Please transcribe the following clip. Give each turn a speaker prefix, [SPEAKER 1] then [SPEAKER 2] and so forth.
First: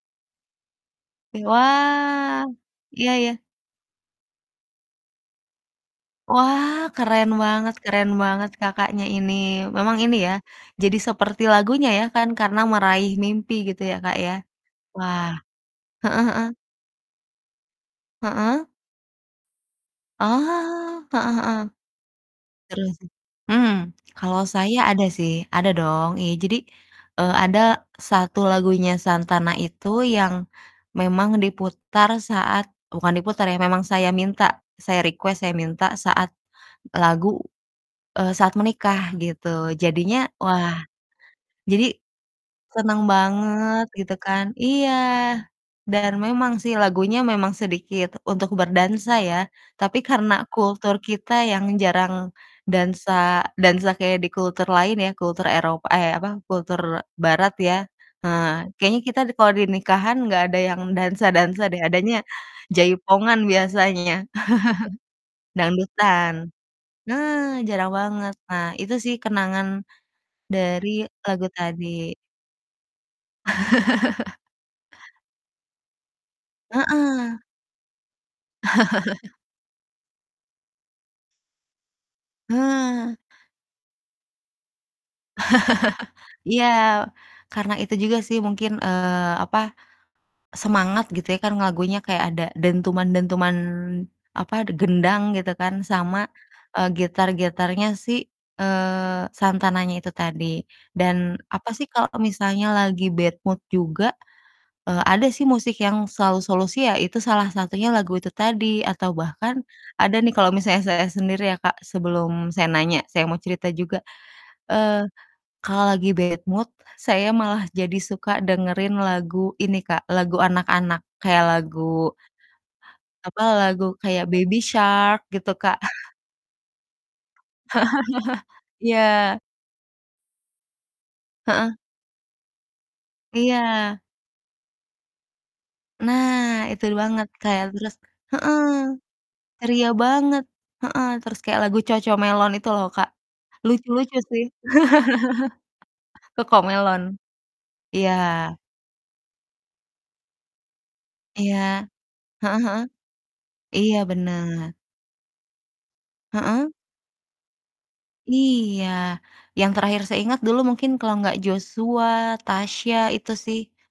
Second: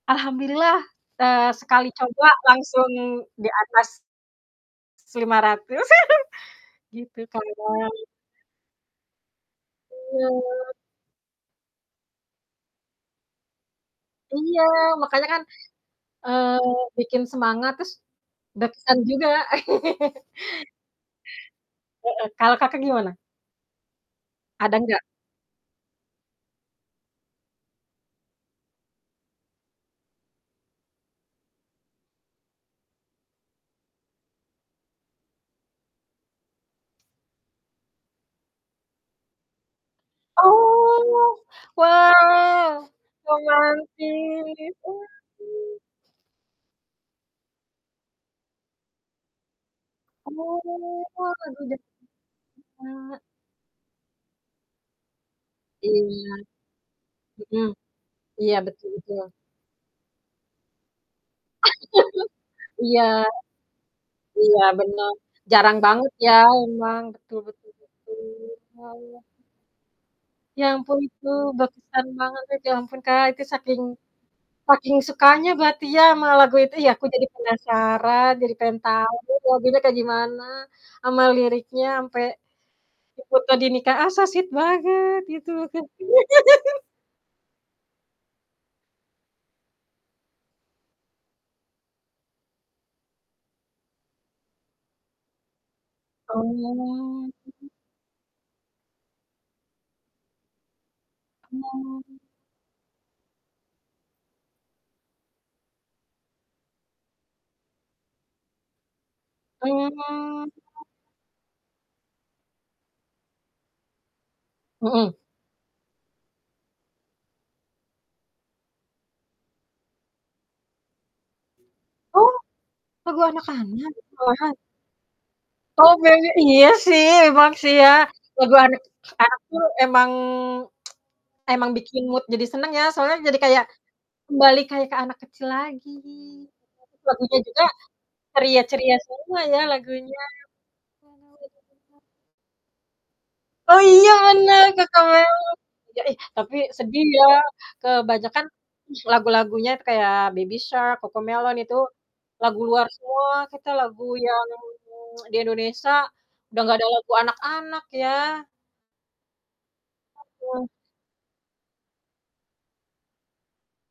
[SPEAKER 1] Alhamdulillah,
[SPEAKER 2] Eh
[SPEAKER 1] eee, sekali coba
[SPEAKER 2] wah,
[SPEAKER 1] langsung
[SPEAKER 2] iya ya.
[SPEAKER 1] di atas 500
[SPEAKER 2] Wah,
[SPEAKER 1] gitu
[SPEAKER 2] keren banget
[SPEAKER 1] kadang.
[SPEAKER 2] keren banget Kakaknya ini, memang ini ya,
[SPEAKER 1] Iya.
[SPEAKER 2] jadi seperti lagunya ya kan, karena "Meraih Mimpi" gitu ya Kak, ya.
[SPEAKER 1] Iya, makanya kan,
[SPEAKER 2] heeh
[SPEAKER 1] eee,
[SPEAKER 2] heeh.
[SPEAKER 1] bikin semangat terus
[SPEAKER 2] Heeh.
[SPEAKER 1] berkesan juga.
[SPEAKER 2] Oh, heeh heeh,
[SPEAKER 1] Heeh, kalau Kakak
[SPEAKER 2] terus
[SPEAKER 1] gimana?
[SPEAKER 2] hmm. Kalau
[SPEAKER 1] Ada
[SPEAKER 2] saya
[SPEAKER 1] nggak?
[SPEAKER 2] ada sih ada dong, iya jadi, eee, ada satu lagunya Santana itu yang memang diputar saat bukan diputar ya, memang saya minta, saya request, saya minta saat lagu, eee, saat menikah gitu, jadinya wah,
[SPEAKER 1] Oh,
[SPEAKER 2] jadi
[SPEAKER 1] wow,
[SPEAKER 2] seneng banget gitu kan
[SPEAKER 1] romantis sekali.
[SPEAKER 2] iya, dan memang sih lagunya memang sedikit untuk berdansa ya. Tapi karena
[SPEAKER 1] Oh,
[SPEAKER 2] kultur kita
[SPEAKER 1] lagu
[SPEAKER 2] yang jarang dansa
[SPEAKER 1] Santana.
[SPEAKER 2] dansa kayak di kultur lain ya, kultur Eropa eh, apa,
[SPEAKER 1] iya,
[SPEAKER 2] kultur Barat
[SPEAKER 1] mhm.
[SPEAKER 2] ya. Nah
[SPEAKER 1] Iya betul
[SPEAKER 2] kayaknya kita
[SPEAKER 1] betul.
[SPEAKER 2] kalau di nikahan gak ada yang dansa-dansa deh, adanya
[SPEAKER 1] Iya.
[SPEAKER 2] jaipongan biasanya,
[SPEAKER 1] Iya benar, jarang banget ya
[SPEAKER 2] dangdutan.
[SPEAKER 1] memang, betul
[SPEAKER 2] Nah,
[SPEAKER 1] betul
[SPEAKER 2] jarang
[SPEAKER 1] betul.
[SPEAKER 2] banget, nah
[SPEAKER 1] Ah
[SPEAKER 2] itu sih
[SPEAKER 1] iya.
[SPEAKER 2] kenangan
[SPEAKER 1] Ya
[SPEAKER 2] dari
[SPEAKER 1] ampun, itu
[SPEAKER 2] lagu
[SPEAKER 1] berkesan
[SPEAKER 2] tadi.
[SPEAKER 1] banget itu. Ya ampun Kak, saking saking sukanya berarti ya, sama lagu itu ya, aku jadi
[SPEAKER 2] Heeh.
[SPEAKER 1] penasaran, jadi pengen tahu lagunya kayak gimana sama liriknya sampe
[SPEAKER 2] Heeh.
[SPEAKER 1] ikut tadi nikah, ah so sweet banget gitu.
[SPEAKER 2] Iya, karena itu juga sih mungkin, eee, apa, semangat gitu ya kan, lagunya kayak ada dentuman-dentuman, apa de gendang gitu kan sama, eee,
[SPEAKER 1] Oh.
[SPEAKER 2] gitar-gitarnya si, eee, Santananya itu tadi dan apa sih kalo
[SPEAKER 1] Oh.
[SPEAKER 2] misalnya lagi bad mood juga, eee, ada sih musik yang selalu solusi ya, salah satunya lagu itu tadi atau bahkan ada nih
[SPEAKER 1] Oh.
[SPEAKER 2] kalo misalnya saya sendiri ya Kak, sebelum saya nanya, saya mau cerita juga. Eee,
[SPEAKER 1] Hmm.
[SPEAKER 2] kalo lagi bad mood saya malah jadi suka dengerin lagu ini Kak, lagu anak-anak, kayak lagu
[SPEAKER 1] Oh, lagu
[SPEAKER 2] apa,
[SPEAKER 1] anak anak,
[SPEAKER 2] lagu kayak
[SPEAKER 1] malahan?
[SPEAKER 2] Baby Shark gitu Kak.
[SPEAKER 1] Oh Baby iya sih, emang sih ya, lagu
[SPEAKER 2] Iya.
[SPEAKER 1] anak-anak tuh emang emang
[SPEAKER 2] Heeh.
[SPEAKER 1] bikin mood jadi seneng ya, soalnya jadi kayak
[SPEAKER 2] Iya.
[SPEAKER 1] kembali kayak ke anak kecil lagi.
[SPEAKER 2] Nah, itu banget
[SPEAKER 1] Lagunya
[SPEAKER 2] Kak, ya
[SPEAKER 1] juga
[SPEAKER 2] terus heeh,
[SPEAKER 1] ceria-ceria semua ya
[SPEAKER 2] ceria
[SPEAKER 1] lagunya.
[SPEAKER 2] banget heeh.
[SPEAKER 1] Oh,
[SPEAKER 2] Terus
[SPEAKER 1] iya.
[SPEAKER 2] kayak lagu CoComelon itu loh Kak,
[SPEAKER 1] Oh iya
[SPEAKER 2] lucu-lucu sih.
[SPEAKER 1] bener, CoComelon. Iya ih, tapi
[SPEAKER 2] CoComelon
[SPEAKER 1] sedih ya,
[SPEAKER 2] iya.
[SPEAKER 1] kebanyakan lagu-lagunya kayak Baby Shark,
[SPEAKER 2] Iya,
[SPEAKER 1] CoCoMelon itu
[SPEAKER 2] heeh
[SPEAKER 1] lagu
[SPEAKER 2] heeh.
[SPEAKER 1] luar semua, kita
[SPEAKER 2] Iya
[SPEAKER 1] lagu yang
[SPEAKER 2] bener.
[SPEAKER 1] di Indonesia udah
[SPEAKER 2] Heeh.
[SPEAKER 1] gak ada lagu anak-anak ya?
[SPEAKER 2] Iya, yang terakhir saya ingat dulu
[SPEAKER 1] Heeh.
[SPEAKER 2] mungkin kalo gak Joshua, Tasya, itu sih.